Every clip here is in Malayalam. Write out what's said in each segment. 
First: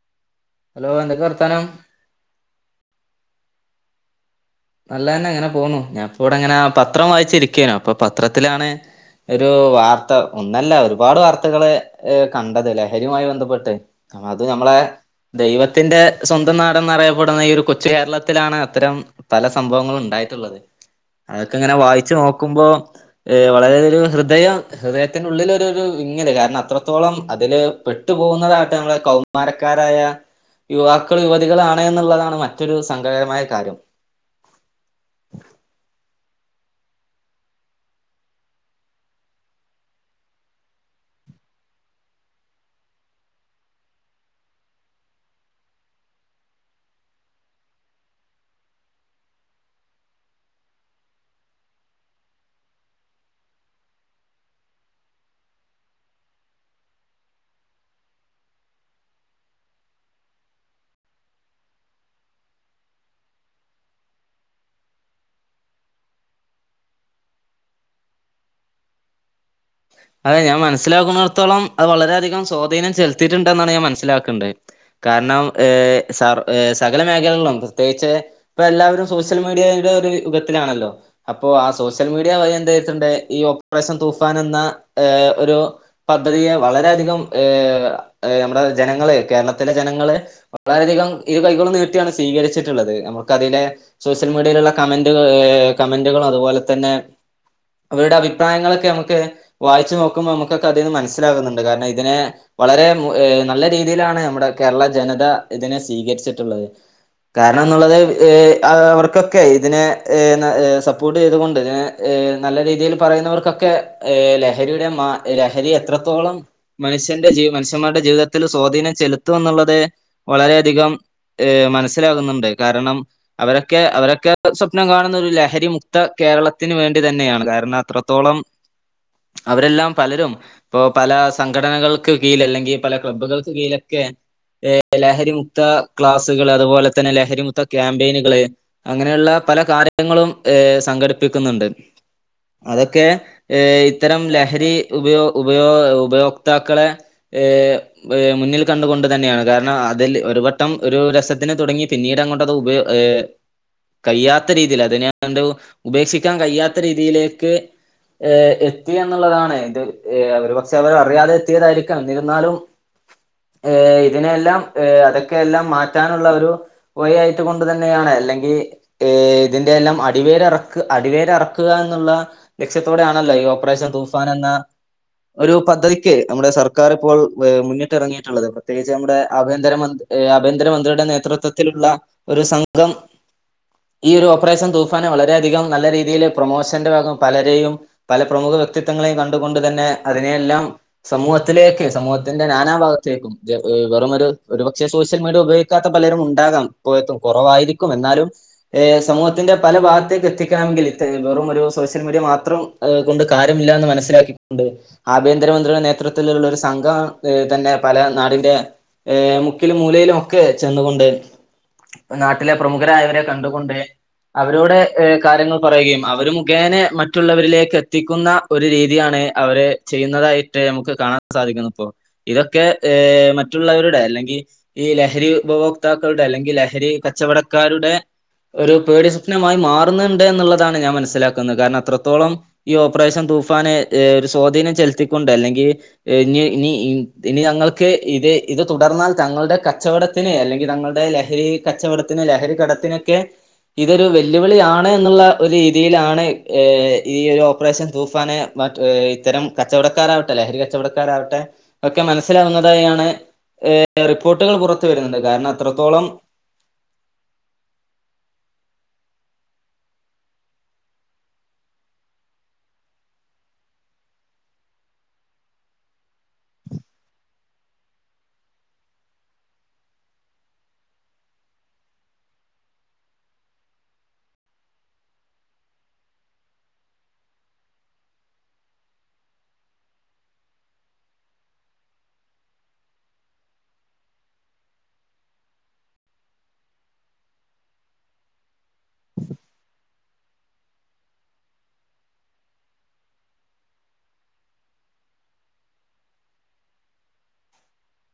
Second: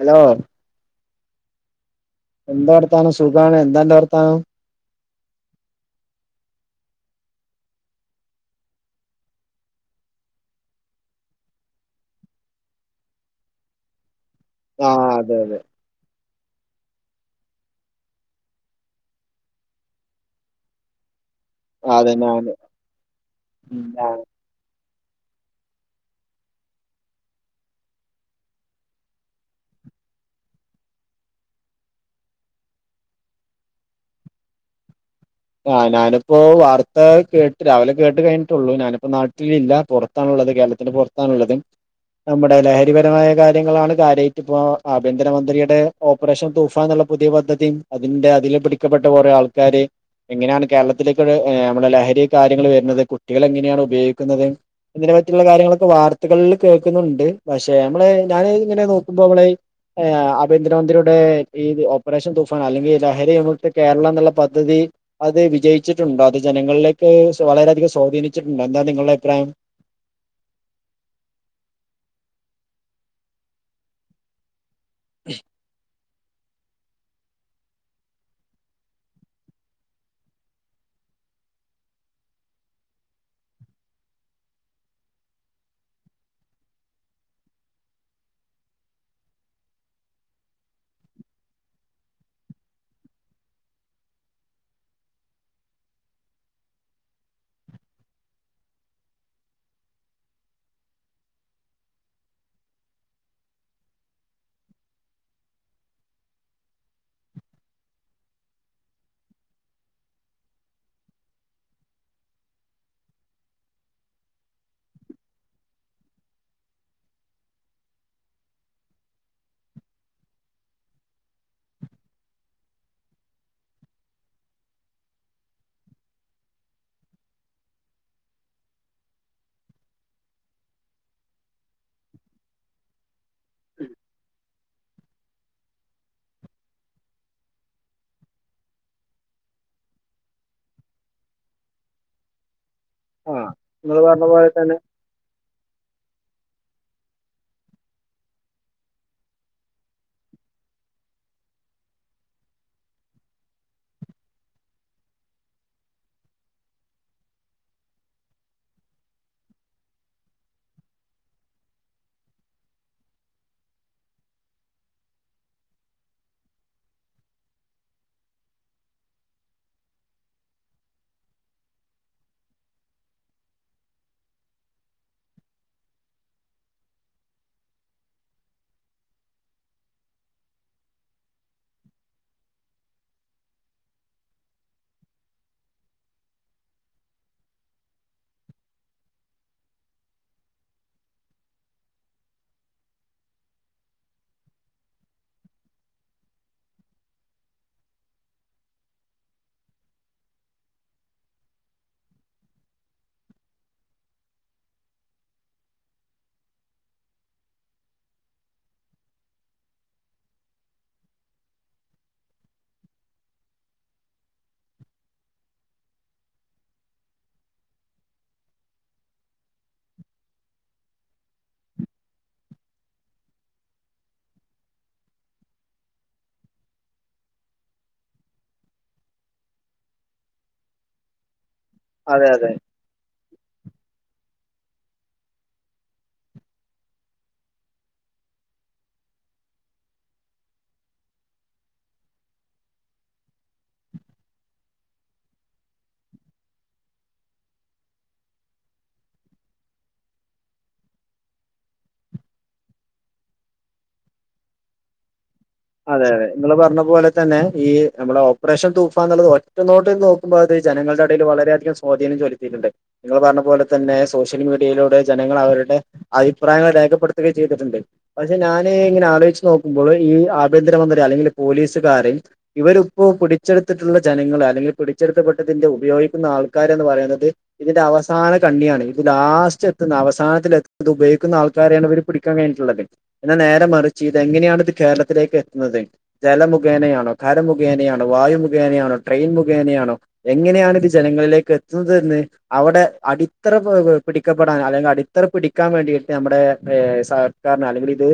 ഹലോ ഹലോ എന്തക്കെ വർത്താനം? എന്താവർത്താനം സുഖാണ് എന്താ അന്റെ വർത്താനം നല്ലഎന്നെഅങ്ങനെപോന്നുഞാൻപ്പ ഇവിടങ്ങനെ പത്രം വായിച്ചിരിക്കനു അപ്പൊ പത്രത്തിലാണെ ഒരു വാർത്ത ഒന്നല്ല ഒരുപാട് വാർത്തകള് ഏഹ് കണ്ടത് ലഹരിയുമായി ബന്ധപ്പെട്ട് അത് നമ്മളെ ആഹ് അതെ അതെ ദൈവ ത്തിന്റെ സ്വന്തം നാടന്നറിയപ്പെടുന്ന ഈ ഒരു കൊച്ചു കേരളത്തിലാണ് അത്തരം പല സംഭവങ്ങളും ഉണ്ടായിട്ടുള്ളത് അതൊക്കെ ഇങ്ങനെ അതെ വായിച്ചു ഞാന് നോക്കുമ്പോൾ വളരെ ഒരു ഹൃദയം ഹൃദയത്തിന്റെ ഉള്ളിലൊരു ഒരുവിങ്ങല് കാരണം അത്രത്തോളം അതില് പെട്ടുപോകുന്നതാട്ടെ നമ്മളെ കൗമാ മരക്കാരായ യുവാക്കൾ യുവതികളാണ് എന്നുള്ളതാണ് മറ്റൊരു സങ്കടകമായ കാര്യം ആഹ് ഞാനിപ്പോ വാർത്ത കേട്ട് രാവിലെ കേട്ട് കഴിഞ്ഞിട്ടുള്ളൂ ഞാനിപ്പോ നാട്ടിലില്ല പൊറ ത്താണ്ള്ളത് കേരളത്തിന്റെ പുറത്താണുള്ളത് നമ്മടെ ലഹരിപരമായ കാര്യങ്ങളാണ് കാര്യായിട്ട്പ്പോ ആഭ്യന്തരമന്ത്രിയുടെ ഓപ്പറേഷൻ തൂഫാൻ ന്നുംള്ള പുതിയ പദ്ധതിം അതിന്റെ അതില് പിടിക്കപ്പെട്ട കുറേ ആൾക്കാര് എങ്ങനെയാണ് കേരളത്തിലേക്ക് ഏ നമ്മുടെ ലഹരി കാര്യങ്ങൾ വരുന്നത് കുട്ടികൾ എങ്ങനെയാണ് ഉപയോഗിക്കുന്നത് ഇങ്ങനെ മറ്റുള്ള കാര്യങ്ങളൊക്കെ കാര്യങ്ങളൊക്കെ വാർത്തകളില് കേൾക്കുന്നുണ്ട് പക്ഷെ ഞമ്മള് ഞാൻ ഇങ്ങനെ നോക്കുമ്പോ മ്മള് ഏഹ് ആഭ്യന്തരമന്ത്രിയുടെ ഈ ഓപ്പറേഷൻ തൂഫാൻ അല്ലെങ്കിൽ ലഹരി വിമുക്ത കേരളം ന്നുള്ള പദ്ധതി അത് വിജയിച്ചിട്ടുണ്ടോ അത് ജനങ്ങളിലേക്ക് സൊ വളരെയധികം സ്വാധീനിച്ചിട്ടുണ്ടോ എന്താ നിങ്ങള്ടെ അഭിപ്രായം അതെ ഞാൻ മനസ്സിലാക്കുന്നട്ത്തോളം അത് വളരെയധികം സ്വാധീനം ചെലുത്തീട്ടുണ്ടെന്നാണ് ഞാൻ മനസ്സിലാക്കേ കാരണം ഏ സർ എ സകല മേഖലകളും പ്രത്യേകിച്ച് ഇപ്പല്ലാവരും സോഷ്യൽ മിഡിയലൊര് യുഗത്തിലാണല്ലോ അപ്പൊ ആഹ് സോഷ്യൽ മീഡിയ വഴി എന്ത് വിജാട്ടുണ്ട് ഈ ഓപ്പറേഷൻ തൂഫാൻ എന്ന ഏ ഒരു പദ്ധതിയെ വളരെയധികം ഏ നമ്മുടെ ജനങ്ങള് കേരളത്തിലെ ജനങ്ങള് വളരെയധികം ഇരു കൈകളും നീട്ടിയാണ് സ്വീകരിച്ചിട്ടുള്ളത് നമുക്കതിലെ സോഷ്യൽ മീഡിയയിലുള്ള കമന്റുക ഏ കമന്റുകൾ അതുപോലെ തന്നെ അവരുടെ അഭിപ്രായങ്ങളൊക്കെ നമുക്ക് വായിച്ചു നോക്കുമ്പോ നമ്മക്കൊക്കെ അതീന്ന് മനസ്സിലാകുന്നുണ്ട് കാരണം ഇതിനെ വളരെ മു ഏ നല്ല രീതിയിലാണ് നമ്മുടെ കേരള ജനത ഇതിനെ സ്വീകരിച്ചിട്ട്ള്ളത് കാരണം ന്നുള്ളത് ങ് അവർക്കൊക്കെ ഇതിനെ ഹ് ന് ഹ് സപ്പോട്ട് ചെയ്തുകൊണ്ട് ങ് ങ് നല്ല രീതിയിൽ പറയുന്നവർക്കൊക്കെ ഏ ലഹരിയുടെ മാ ലഹരി എത്രത്തോളം മനുഷ്യന്റെ ജീ മനുഷ്യന്മാരുടെ ജീവിതത്തിൽ സ്വാധീനം ചെലുത്തുന്നുള്ളത് വളരെയധികം ങ് മനസ്സിലാകുന്നുണ്ട് കാരണം അവരൊക്കെ അവരൊക്കെ സ്വപ്നം കാണുന്നൊരു ലഹരി മുക്ത കേരളത്തിന് വേണ്ടി തന്നെയാണ് കാരണം അത്രത്തോളം അവരെല്ലാം പലരും ഇപ്പോ പലാ സംഘടനകൾക്ക് കീഴലല്ലെങ്കി പല ക്ലബ്ബുകൾക്ക് കീഴിലൊക്കെ ഏ ലഹരിമുക്താ ക്ലാസുകള് അതുപോലെ തന്നെ ലഹരിമുക്ത ക്യാമ്പീനുകള് അങ്ങനെയുള്ള പല കാര്യങ്ങളും ഏ സംഘടിപ്പിക്കുന്ന്ണ്ട് അതൊക്കേ ആ ഏ നിങ്ങൾ ഇത്തരം പറഞ്ഞ പോലെ ലഹരി തന്നെ ഉപയൊ ഉപയോ ഉപയോക്താക്കളെ ങ് ങ് മുന്നിൽ കണ്ടുകൊണ്ട് തന്നെയാണ് കാരണം അതിൽ ഒരു വട്ടം ഒരു രസത്തിന് തുടങ്ങി പിന്നീടങ്ങോട്ടത് ഉപയോ ങ് കയ്യാത്ത രീതിയിൽ അതിനണ്ട് ഉപേക്ഷിക്കാൻ കയിയാത്ത രീതിയിലേക്ക് ങ് എത് ത്തി എന്നുള്ളതാണ് ഇത് ഏ ഒരു പക്ഷെ അവർ അറിയാതെ എത്തിയതായിരിക്കാം എന്നിരുന്നാലും ങ് ഇതിനെയെല്ലാം ങ് അതൊക്കെല്ലാം മാറ്റാനുള്ള ഒരു പൊയായിട്ട് കൊണ്ട് തന്നെയാണ് അല്ലെങ്കി ഏയ് ഇതിന്റെയെല്ലാം അടിവേരറക്ക അടിവേരറക്കുക എന്നുള്ള ലക്ഷ്യത്തോടെയാണല്ലോ ഈ ഓ ഓപ്പറേഷൻ തൂഫാൻ എന്ന ഒരു പദ്ധതിക്ക് നമ്മുടെ സർക്കാറിപ്പോൾ ഏ മുന്നിട്ടെറങ്ങീട്ടുള്ളത് പ്രത്യേകിച്ച് നമ്മുടെ ആഭ്യാന്തര മ ഏ ആഭ്യന്തരമന്ത്രിയുടെ നേതൃത്വത്തിലുള്ള ഒരു സംഘം ഈ ഒരു ഓപ്പറേഷൻ തൂഫാനെ വളരെയധികം നല്ല രീതിയില് പ്രൊമോഷന്റെ ഭാഗം പലരേയും പ്രമുഖ വ്യക്തിത്വങ്ങളെയും കണ്ടു കൊണ്ട് തന്നെ അതിനെയെല്ലാം സമൂഹത്തിലേക്ക് സമൂഹത്തിന്റെ നാനാ ഭാഗത്തേക്കും [unintelligible] വെറും മൊര് ഒരു പക്ഷേ സോഷ്യൽ മിഡീയ ഉപയോഗിക്കാത്ത പലരുമുണ്ടാകാം കോയത്തും കൊറവായിരിക്കും എന്നാലും ഏ സമൂഹത്തിന്റെ പല ഭാഗത്തേക്ക് എത്തിക്കണമെങ്കിൽ ഇത്തര് വെറും ഒരു സോഷ്യൽ മീഡിയ മാത്രം കൊണ്ട് കാരംമില്ലാന്ന് മനസ്സിലാക്കി കൊണ്ട് ആഭ്യന്തരമന്ത്രിയുടെ നേതൃത്വത്തിലുള്ള ഒരു സംഘം തന്നെ പല നാടിൻ്റെ ഏയ് മുക്കിലും മൂലയിലും ഒക്കെ ചെന്നുകൊണ്ട് നാട്ടിലെ പ്രമുഖരായവരെ കണ്ടുകൊണ്ട് അവരോടെ കാര്യങ്ങൾ പറയുകയും അവര് മുഖേനെ മറ്റുള്ളവരിലേക്ക് എത്തിക്കുന്ന ഒരു രീതിയാണ് അവര് ചെയ്യുന്നതായിട്ട് നമുക്ക് കാണാൻ സാധിക്കുന്നതിപ്പോ ഇതൊക്കെ ഏ മറ്റുള്ളവരുടെ അല്ലെങ്കി ഈ ലഹരി ഉപഭോക്താക്കളുടെ അല്ലെങ്കി ലഹരി കച്ചവടക്കാരുടെ ഒരു പേടി സ്വപ്നമായി മാറുന്നിണ്ട് എന്നുള്ളതാണ് ഞാൻ മനസ്സിലാക്കുന്നത് കാരണം അതെ അത്രത്തോളം അതെ ഈ ഓപ്പറേഷൻ തൂഫാനെ ഒര് സ്വാധീനം ചെൽത്തിക്കൊണ്ട് അല്ലെങ്കി ഇനി ഇനി ഇനി ഞങ്ങൾക്ക് ഇത് ഇത് തുടർന്നാൽ തങ്ങളുടെ കച്ചവട ത്തിന് അല്ലെങ്കിൽ തങ്ങളുടെ ലഹരി കച്ചവടത്തിന് ലഹരി കടത്തിനൊക്കെ ഇതൊരു വെല്ലുവിളിയാണ് എന്നുള്ള ഒരു രീതിയിലാണ് ഈ ഒരു ഒ പ്പറേഷൻ തൂഫാന് മ ഇത്തരം കച്ചവടക്കാരാവട്ടെ ലെഹരി കച്ചവടക്കാരാവട്ടെ ഒക്കെ മനസ്സിലാവുന്നതായാണ് റിപ്പോർട്ടുകൾ പുറത്ത് വെരുന്നത് കാരണം അത്രത്തോളം അതെ അതെ നിങ്ങള് പറഞ്ഞ പോലെ തന്നെ ഈ നമ്മളെ ഓപ്പറേഷൻ തൂഫൻ എന്നുള്ളത് ഒറ്റ നോട്ടത്തി നോക്കുമ്പോഴത് ജനങ്ങൾടെ എടയില് വളരെയധികം സ്വാധീനം ചൊലിത്തിയിട്ടുണ്ട് നിങ്ങള് പറഞ്ഞ പോലെ തന്നെ സോഷ്യൽ മീഡിയയിലൂടെ ജനങ്ങള് അവരുടെ അഭിപ്രായങ്ങള് രേഖപ്പെടുത്തുകെ ചെയ്തിട്ടുണ്ട് പക്ഷെ ഞാന് ഇങ്ങനെ ആലോചിച്ച് നോക്കുമ്പോഴ് ഈ ആ ഭ്യന്തരമന്ത്രി അല്ലെങ്കില് പോലീസുകാര് ഇവരിപ്പോ പിടിച്ചെടുത്തിട്ടുള്ള ജനങ്ങള് അല്ലെങ്കി പിടിച്ചെടുത്തപ്പെട്ടതിന്റെ ഉപയോഗിക്കുന്ന ആൾക്കാരന്ന് പറയുന്നത് ഇതിന്റെ അവസാന കണ്ണിയാണ് ഇത് ലാസ്റ്റ് എത്തുന്ന അവസാനത്തിൽ എത്ത് ഉപയോഗിക്കുന്ന ആൾക്കാരെയാണ് ഇവര് പിടി ക്കാൻ കഴിഞ്ഞട്ടുള്ളത് എന്നാ നേരെ മറിച്ച് ഇത് എങ്ങനെയാണ് ഇത് കേരളത്തിലേക്ക് എ ത്തുന്നത് ജല മുഖേനയാണോ ഖര മുഖേനയാണോ വായു മുഖേനയാണോ ട്രെയിൻ മുഖേനയാണോ എങ്ങനെയാണ് ഇത് ജനങ്ങളിലേക്ക് എത്തുന്നത് എന്ന് അവടെ അടിത്തറ പി പി പിടിക്കപ്പെടാൻ അല്ലെങ്കി അടിത്തറ പിടിക്കാൻ വേണ്ടിയിട്ട് നമ്മടെ സ കാരണം അല്ലെങ്കിലിത്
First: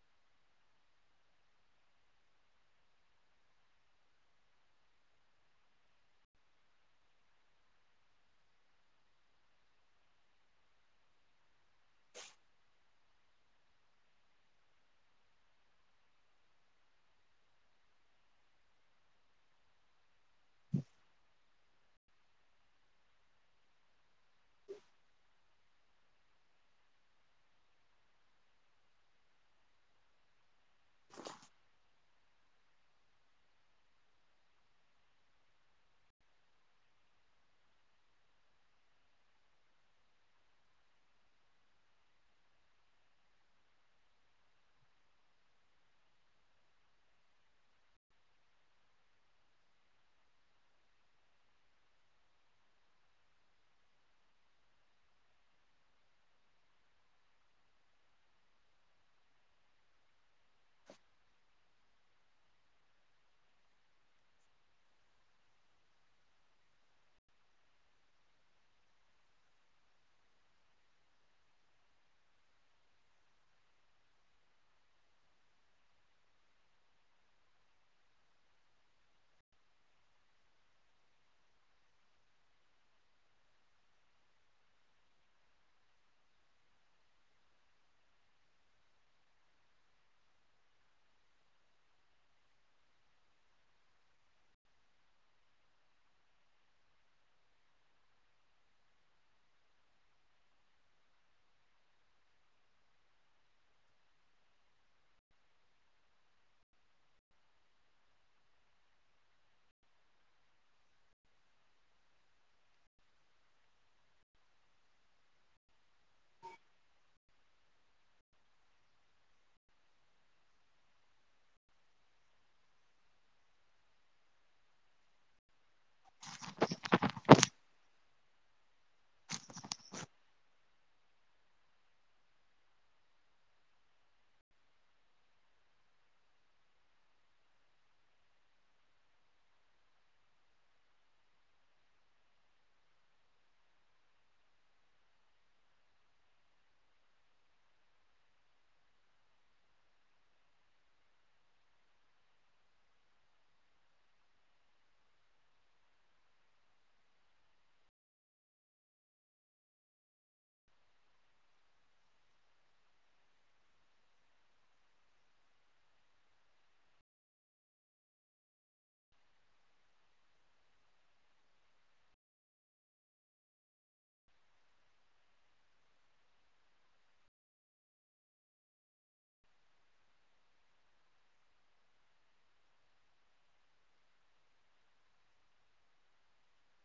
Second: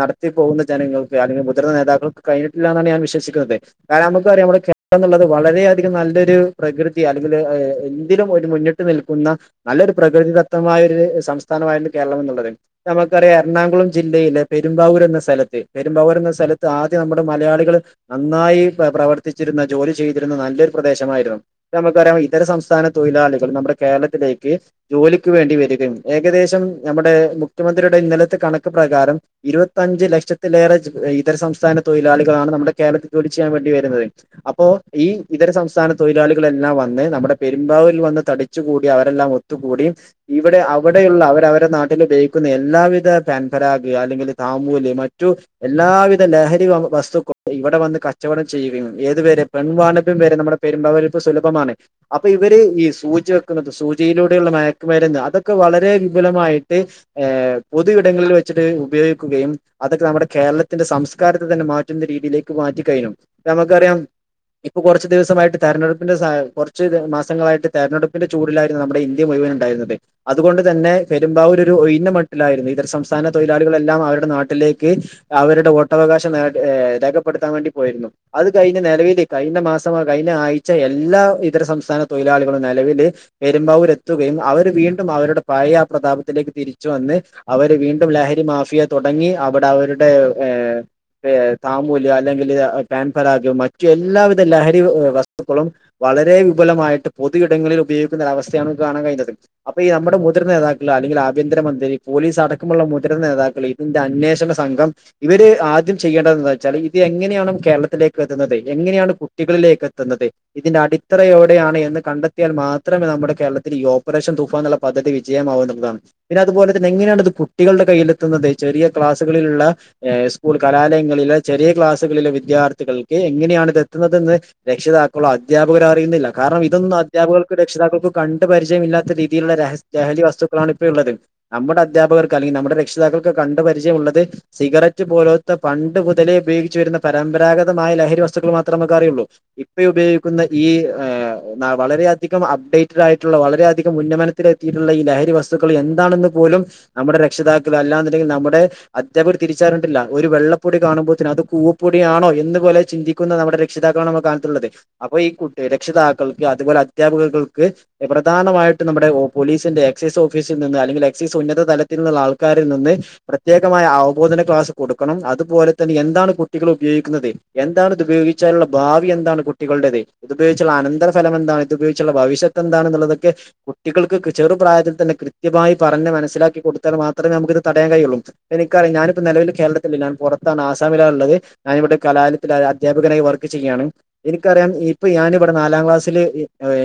നടത്തി പോകുന്ന ജനങ്ങൾക്ക് അല്ലെങ്കി മുതിർന്ന നേതാക്കൾക്ക് കഴിഞ്ഞിട്ടില്ലാന്നാണ് ഞാൻ വിശ്വസിക്കുന്നത് കാരണം നമുക്ക അറിയാം നമ്മടെ കേ ളം എന്നുള്ളത് വളരെയധികം നല്ലൊരു പ്രകൃതി അല്ലെങ്കില് എന്തിനും ഒരു മുന്നി ട്ട് നിൽക്കുന്ന നല്ലൊരു പ്രകൃതിദത്തമായൊരു സംസ്ഥാനമായിണ്ട് കേരളം എന്നുള്ളത് നമുക്കറിയാം എറണാകുളം ജില്ലയിലെ പെരുമ്പാവൂര് എന്ന സ്ഥലത്ത് പെരുമ്പാവൂർ എന്ന സ്ഥലത്ത് ആദ്യം നമ്മുടെ മലയാളികള് നന്നായി പ്രവർത്തിച്ചിരുന്ന ജോലി ചെയ്തിരുന്ന നല്ലൊരു പ്രദേശമായിരുന്നു നമുക്കറിയാം ഇതര സംസ്ഥാന തൊഴിലാളികള് നമ്മുടെ കേരളത്തിലേക്ക് ജോലിക്ക് വേണ്ടി വെരികയും ഏകദേശം നമ്മുടെ മുഖ്യമന്ത്രിയുടെ ഇന്നലത്തെ കണക്ക് പ്രകാരം ഇരുപത്തിഞ്ച് ലക്ഷത്തിലേറെ ഇതര സംസ്ഥാന തൊഴിലാളികളാണ് നമ്മുടെ കേരളത്തിൽ ജോലി ചെയ്യാൻ വേണ്ടി വെരുന്നത് അപ്പോ ഈ ഇതര സംസ്ഥാന തൊഴിലാളികളെല്ലാം വന്ന് നമ്മുടെ പെരുമ്പാവൂരിൽ വന്ന് തടിച്ചുകൂടി അവരെല്ലാം ഒ ത്തു കൂടി ഇവടെ അവിടെയുള്ള അവരവരുടെ നാട്ടിൽ ഉപയോഗിക്കുന്ന എല്ലാവിധ പാൻപരാഗ് അല്ലെങ്കില് താമൂല് മറ്റു എല്ലാ വി ലഹരി വസ്തുക്കള് ഇവിടെ വന്ന് കച്ചവടം ചെയ്യുകയും ഏതുവരെ പെൺവാണിഭം വരെ നമ്മുടെ- പെരുമ്പവൂര് ഇപ്പൊ സുലഭമാണ് അപ്പൊ ഇവര് ഈ സൂചി വെക്കുന്നത് സൂചയിലൂടെയുള്ള മയക്കുമരുന്ന് അതൊക്കെ വളരെ വിപുലമായിട്ട്- ഏ പൊതു ഇടങ്ങളിൽ വെച്ചിട്ട് ഉപയോഗിക്കുകയും അതൊക്കെ നമ്മുടെ കേരളത്തിന്റെ സം- സംകാരത്തെ തന്നെ മാറ്റുന്ന രീതിയിലേക്ക് മാറ്റിക്കഴിഞ്ഞു നമുക്കറിയാം- ഇപ്പൊ കൊറച്ച് ദിവസമായിട്ട് തെരഞ്ഞെടുപ്പിന്റെ കൊറച്ച് മാസങ്ങളായിട്ട് തെരഞ്ഞെടുപ്പിന്റെ ചൂടിലായിട്ട്- നമ്മുടെ ഇന്ത്യ മുഴുവൻ ഉണ്ടായിരുന്നതെ അതുകൊണ്ട് തന്നെ പെരുമ്പാവൂര് ഒരു ഒഴിഞ്ഞ മട്ടിലായിരുന്നു ഇതര സംസ്ഥാന തൊഴിലാളികളെല്ലാം അവരുടെ നാട്ടിലേക്ക്- അവരുടെ വോട്ടവകാശം രേഖപ്പെടുത്താൻ വേണ്ടി പോയിരുന്നു. അത് കഴിഞ്ഞ നെലവില് കഴിഞ്ഞ മാസം കഴിഞ്ഞ ആഴ്ച എല്ലാ ഇതര സംസ്ഥാന തൊഴിലാളികളും നെലവില്- പെരുമ്പാവൂര് എത്തുകയും അവര് വീണ്ടും അവരുടെ പഴയ ആ പ്രതാപത്തിലേക്ക് തിരിച്ചു വന്ന്- അവര് വീണ്ടും ലഹരി മാഫിയ തൊടങ്ങി അവിടെ അവരുടെ ഏ- താമൂല് അല്ലെങ്കില് കാൻഫറാഗ മറ്റു എല്ലാവിധ ലഹരി വസ്തുക്കളും- വളരെ വിപുലമായിട്ട് പൊതു ഇടങ്ങളിൽ ഉപയോഗിക്കുന്ന ഒരു അവസ്ഥയാണ് കാണാൻ കഴിഞ്ഞുന്നത്. അപ്പൊ ഈ നമ്മുടെ മുതിർ നേതാക്കൾ അല്ലെങ്കിൽ ആഭ്യന്തരമന്ത്രി പോലീസ് അടക്കമുള്ള മുതിർന്ന നേതാക്കള്- ഇതിന്റെ അന്വേഷണ സംഘം ഇവര് ആ- ത് ചെയ്യേണ്ടത് എന്തെന്ന് വെച്ചാല് ഇത് എങ്ങനെയാണ് കേരളത്തിലേക്ക് എത്തുന്നത് എങ്ങനെയാണ് കുട്ടികളിലേക്ക് എത്തുന്നത്- ഇതിന്റെ അടിത്തറയോടെയാണ് എന്ന് കണ്ടെത്തിയാൽ മാത്രമേ നമ്മുടെ കേരളത്തിൽ ഈ ഓപ്പറേഷൻ തുഫാ - പദ്ധതി വിജയമാവുന്നതാണ്- പിന്നെ അതുപോലെ തന്നെ എങ്ങനെയാണ് ഇത് കുട്ടികളുടെ കയ്യിൽ എത്തുന്നത് ചെറിയ ക്ലാസ്സുകളിലുള്ള- സ്കൂൾ കലാലയങ്ങളില് ചെറിയ ക്ലാസ്സുകളിലെ വിദ്യാർത്ഥികൾക്ക് എങ്ങനെയാണ് ഇത് എത്തുന്നതെന്ന്- രക്ഷിതാക്കളോ അധ്യാപകര അറിയുന്നില്ല കാരണം ഇതൊന്നും അധ്യാപകൾക്ക് രക്ഷിതാക്കൾക്ക് കണ്ട് പരിചയമല്ലാത്ത രീതിയിലുള്ള രഹസ- ലഹരി വസ്തുക്കളാണ് ഇപ്പോഴു ള്ളത് നമ്മുടെ അധ്യാപകർക്ക് അല്ലെങ്കിൽ നമ്മുടെ രക്ഷിതാക്കൾക്ക് കണ്ടു പരിചയമുള്ളത് സിഗരറ്റ് പോലോ- ഇത്തെ പണ്ട് മുതലേ ഉപയോഗിച്ച് വരുന്ന പരമ്പരാഗതമായ ലഹരി വസ്തുക്കൾ മാത്രേ നമുക്ക് അറിയുള്ളൂ ഇപ്പ ഈ ഉപയോഗിക്കുന്ന ഈ വളരെയധികം അപ്ഡേറ്റഡ് ആയിട്ടുള്ള വളരെയധികം ഉന്നമന- ത്തിലെത്തിയിട്ടുള്ള ഈ ലഹരി വസ്തുക്കൾ എന്താണെന്ന് പോലും- നമ്മുടെ രക്ഷിതാക്കൾ അല്ലാ നുണ്ടെങ്കിൽ നമ്മുടെ അധ്യപകർ തിരിച്ചറിഞ്ഞിട്ടില്ല ഒരു വെള്ളപ്പൊടി കാണുമ്പോൾത്തനെ അത് കൂവപ്പൊടിയണോന്ന് പോലും ചിന്തിക്കുന്ന നമ്മുടെ രക്ഷിതാക്കളാണ് നമ്മടെ കാലത്തുള്ളത് അപ്പൊ ഈ കുട്ടി രക്ഷിതാക്കൾക്ക് അതുപോലെ അധ്യാപകൾക്ക്- പ്രധാനമായിട്ടും നമ്മുടെ പോലീസിന്റെ എക്സൈസ് ഓഫീസിൽ നിന്ന് അല്ലെങ്കിൽ എക്സൈസ് ഉന്നത തലത്തിലുള്ള ആൾക്കാരിൽ നിന്ന്- പ്രത്യേകമായ അവബോധന ക്ലാസും - കൊടുക്കണം അതുപോലെ തന്നെ എന്താണ് കുട്ടികൾ ഉപയോഗിക്കുന്നത് എന്താണ് ഇത് ഉപയോഗിച്ചാലുള്ള ഭാവി എന്താണ് കുട്ടികളടേത് ഇതുപയോഗിച്ചുള്ള അനന്തര ഫലം എന്താണ് ഇത് ഉപയോഗിച്ചുള്ള ഭവിഷ്യത്ത് എന്താണെന്നുള്ളതൊക്കെ- കുട്ടികൾക്ക് ചെറുപ്രായത്തിൽ തന്നെ കൃത്യമായി പറഞ് മനസ്സിലാക്കി കൊടുത്താൽ മാത്രമേ നമുക്ക് ഇത് തടയാൻ കഴിയുള്ളൂ എനിക്കറാം ഞാനിപ്പോ നിലവില് - കേരളത്തിലില്ല ഞാൻ പുറത്താണ് ആസാമിലാണുള്ളത് ഞാന ഇവിടെ കലാലയത്തിൽ അധ്യാപകനായി വർക്ക് ചെയ്യുകയാണ് എനിക്കറിയാം ഇപ്പൊ ഞാന് ഇവിടെ നാലാം ക്ലാസ്സില്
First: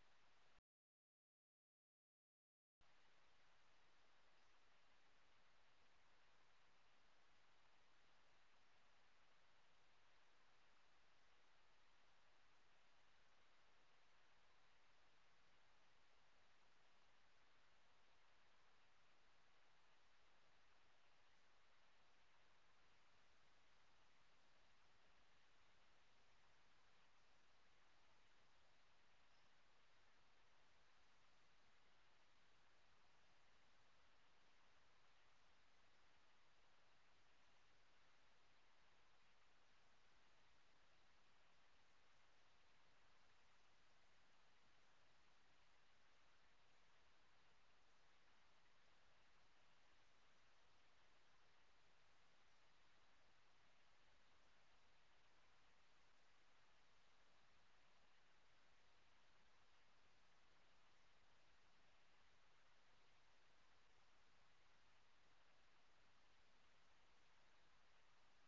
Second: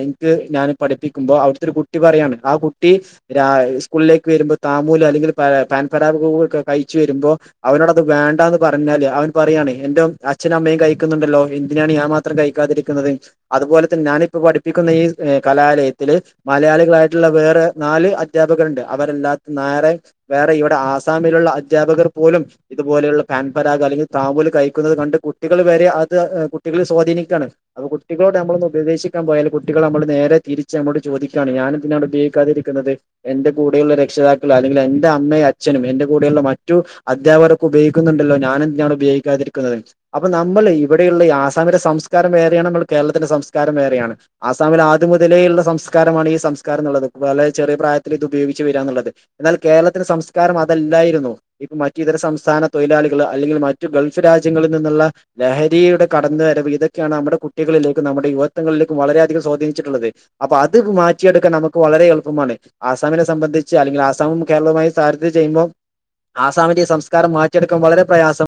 എനിക്ക് ഞാന് പഠിപ്പിക്കുമ്പോ അവിടുത്തെ ഒരു കുട്ടി കുട്ടി പറയാണ് ആ കുട്ടി- രാ സ്കൂളിലേക്ക് വരുമ്പോ താമൂല് അല്ലെങ്കിൽ പാൻ പരാപ് ഒക്കെ കഴിച്ചു വരുമ്പോ- അവനോട് അത് വേണ്ടാ എന്ന് പറഞ്ഞാല് അവൻ പറയും എന്റെ അച്ഛനും അമ്മയും കഴിക്കുന്നുണ്ടല്ലോ എന്തിനാണ് ഞാൻ മാത്രം- ത്രം കഴിക്കാതിരിക്കുന്നത് അതുപോലെ തന്നെ ഞാനിപ്പ പഠിപ്പിക്കുന്ന ഈ കലാലയത്തില്- മലയാളികളായിട്ടുള്ള വേറെ നാല് അദ്ധ്യാപകരുണ്ട് അവരെല്ലാത്തും നേരെ- വേറെ ഇവിടെ ആസാമിലുള്ള അദ്ധ്യാപകർ പോലും- ഇതുപോലെയുള്ള പാൻ പരാഗ് അല്ലെങ്കിൽ താമ്പൂല് കഴിക്കുന്നത് കണ്ട് കുട്ടികൾ വരെ അത് കുട്ടികളെ സ്വാധീനിക്കുകയാണ് അപ്പൊ കുട്ടികളോട് നമ്മളൊന്ന് ഉപദേശിക്കാൻ പോയാല് കുട്ടികള് നമ്മള് നേരെ തിരിച്ച് നമ്മളോട് ചോദിക്കയാണ് ഞാന് എന്തിനാണ് ഉപയോഗിക്കാതിരിക്കുന്നത് എന്റെ കൂടെയുള്ള രക്ഷിതാക്കള് അല്ലെങ്കിൽ എന്റെ അമ്മയും അച്ഛനും എന്റെ കൂടെയുള്ള മറ്റു- അധ്യാപകർയൊക്കെ ഉപയോഗിക്കുന്നുണ്ടല്ലോ ഞാനെ എന്തിനാണ് ഉപയോഗിക്കാതിരിക്കുന്നത് അപ്പൊ നമ്മള് ഇവിടെയുള്ള ഈ ആസാമിന്റെ സംസ്കാരം വേറെയാണ് നമ്മൾ കേരളത്തിന്റെ സംസ്കാരം വേറെയാണ് ആസാമിൽ ആദ്യ മുതലേ ഉള്ള സംസ്കാരമാണ് ഈ സംസ്കാരം എന്നുള്ളത് വളരെ ചെറിയ പ്രായത്തിൽ ഇത് ഉപയോഗിച്ച് വരുക എന്നുള്ളത് എന്നാൽ കേരളത്തിന്റെ സംസ്കാരം അതല്ലായിരുന്നു ഇപ്പ മാ ഇതര സംസ്ഥാന തൊഴിലാളികള് അല്ലെങ്കിൽ മറ്റു ഗൾഫ് രാജ്യങ്ങളിൽ നിന്നുള്ള ലഹരിയുടെ കടന്നുവരവ് ഇതൊക്കെയാണ് നമ്മുടെ കുട്ടികളിലേക്കും നമ്മുടെ യുവത്വങ്ങളിലേക്കും വളരെയധികം സ്വാധീനിച്ചിട്ടുള്ളത് അപ്പൊ അത് മാറ്റിയെടുക്കാൻ നമുക്ക് വളരെ എളുപ്പമാണ് ആസാമിനെ സംബന്ധിച്ച് അല്ലെങ്കി ആസാമും കേരളവുമായി സാരദ്യ ചെയ്യുമ്പോ സാമിക ഈ സംസ്കാരം മാറ്റിയെടുക്കാൻ വളരെ പ്രയാസം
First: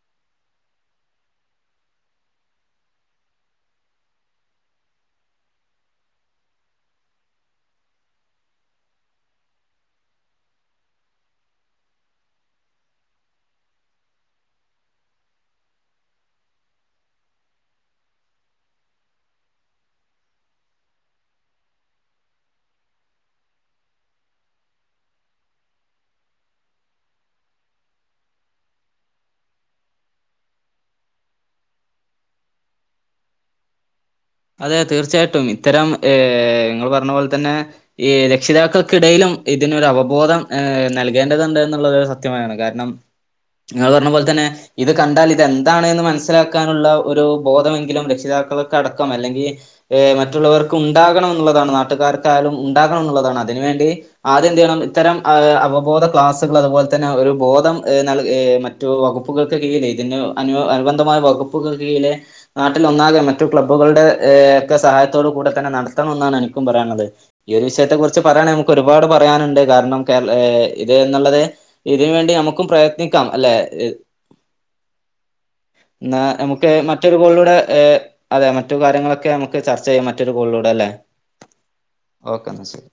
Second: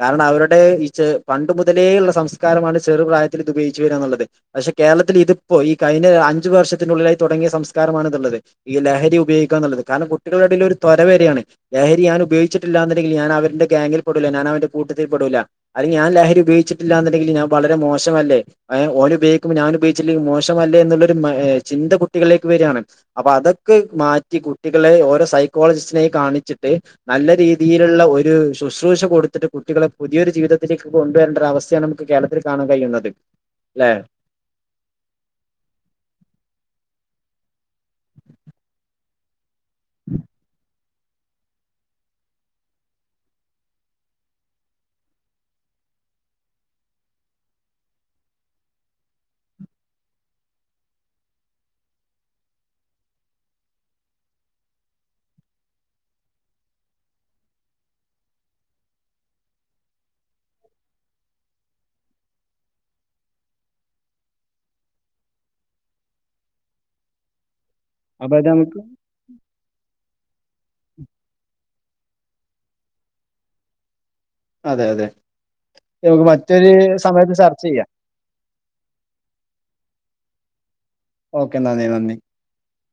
കാരണം അവരുടെ ഈ ച പണ്ട് മുതലേ ഉള്ള സംസ്കാരമാണ് ചെറു പ്രായത്തിൽ ഇതു ഉപയോഗിച്ച് വരാന്നുള്ളത് പക്ഷെ കേരളത്തില് ഇത്പ്പോ ഈ കഴിഞ്ഞ അഞ്ചു വർഷത്തിനുള്ളിലായി തുടങ്ങിയ സംസ്കാരമാണ് ഇത്ള്ളത് ഈ ലഹരി ഉപയോഗിക്കന്ന്ള്ളത് കാരണം കുട്ട [unintelligible] ഒരു ത്വരവരാണ് ലഹരി ഞാൻ ഉപയോ ചിട്ടില്ലാന്ന്ണ്ടങ്കിൽ ഞാൻ അവര്ടെ ഗ്യാങ്ങിൽ പെടൂല ഞാൻ അവന്റെ കൂട്ടത്തിൽ പെടൂല അതിൽ ഞാൻ ലഹരി ഉപയോഗിച്ചിട്ടില്ലാന്നുണ്ടെങ്കില് ഞാൻ വളരെ മോശമല്ലേ ഏ ഓനുപയോഗിക്കുമ്പം ഞാനും ഉപയോഗിചില്ലങ്കി മോശമല്ലേ എന്നുള്ളൊരു മ ചിന്ത കുട്ടികളിലേക്ക് വരാണ് അപ്പൊ അതൊക്കെ മാറ്റി കുട്ടികളെ ഓരോ സൈക്കോളജിസ്റ്റിനെയ് കാണിച്ചിട്ട് നല്ല രീതിയില്ള്ള ഒരു ശുശ്രൂഷ കൊടുത്തിട്ട് കുട്ടികളെ പുതിയൊരു ജീവിതത്തിലേക്ക് കൊണ്ടുവര്ണ്ടര് അവസ്ഥയാണ് കേരളത്തില് കാണാൻ കഴിയുള്ളത് ലെ അതെ തീർച്ചയായിട്ടും ഇത്തരം ഏ ഇങ്ങള് പർഞ്ഞ പോലെ തന്നെ ഈ രക്ഷിതാക്കൾക്കിടയിലും ഇതിനൊരു അവബോധം ഏ നൽകേണ്ടതുണ്ട് എന്നുള്ളത് സത്യമായാണ് കാരണം ഇങ്ങള് പർഞ്ഞ പോൽ തന്നെ ഇത് കണ്ടാല് ഇതന്താണ് ന്ന് മൻസ്സിലാക്കാനുള്ള ഒരു ബോധമെങ്കിലും രക്ഷിതാക്കൾക്ക അട ക്കം അല്ലങ്കി. എ മറ്റുള്ളവർക്കു ഉണ്ടാകണം എന്നുള്ളതാണ് നാട്ടുകാർക്കായാലും ഉണ്ടാകണം എന്നുള്ളതാണ് അതിന് വേണ്ടി ആദ്യം എന്ത് ചെയ്യണം. ഇത്തരം ഏ അവബോധ ക്ലാസ്സുകൾ അതുപോൽ തന്നെ ഒരു ബോധം നൽ മ, - മറ്റു വകുപ്പുകൾക്ക് കീഴിലെ, ഇതിന് അനു അനുബന്ധമായ വകുപ്പുകൾക്ക് കീഴിലെ നാട്ടിൽ ഒന്നാകെ മറ്റു ക്ലബ്ബ്. ബ്ബുകളുടെ ഏ ഒക്കെ സഹായത്തോടു കൂടെ തന്നെ നടത്തണം, എന്നാണ് എനിക്കും പറയാന്ള്ളത്. ഈ ഒരു വിഷയത്തെ കുറിച്ച് അപ്പൊ അത് പറയാണെ നമുക്ക് ഒരുപാട് പറയാനുണ്ട്. കാരണം കേര ഇത് എന്നുള്ളത് ഇതിന് വേണ്ടി നമുക്കും പ്രയത്നിക്കാം അല്ലെ അതെ അതെ ന്നാ നമുക്ക് മറ്റൊരു മറ്റൊരു സമയത്ത് കോൾലൂടെ, ചർച്ച ഏ ചെയ്യാം അതെ മറ്റു കാര്യങ്ങളൊക്കെ നമുക്ക് ചർച്ച ചെയ്യാം. മറ്റൊരു കോൾലൂടെ ല്ലേ ഓക്കെ ന്നാല്, നന്ദി ഓക്കെ ന്നാ ശരി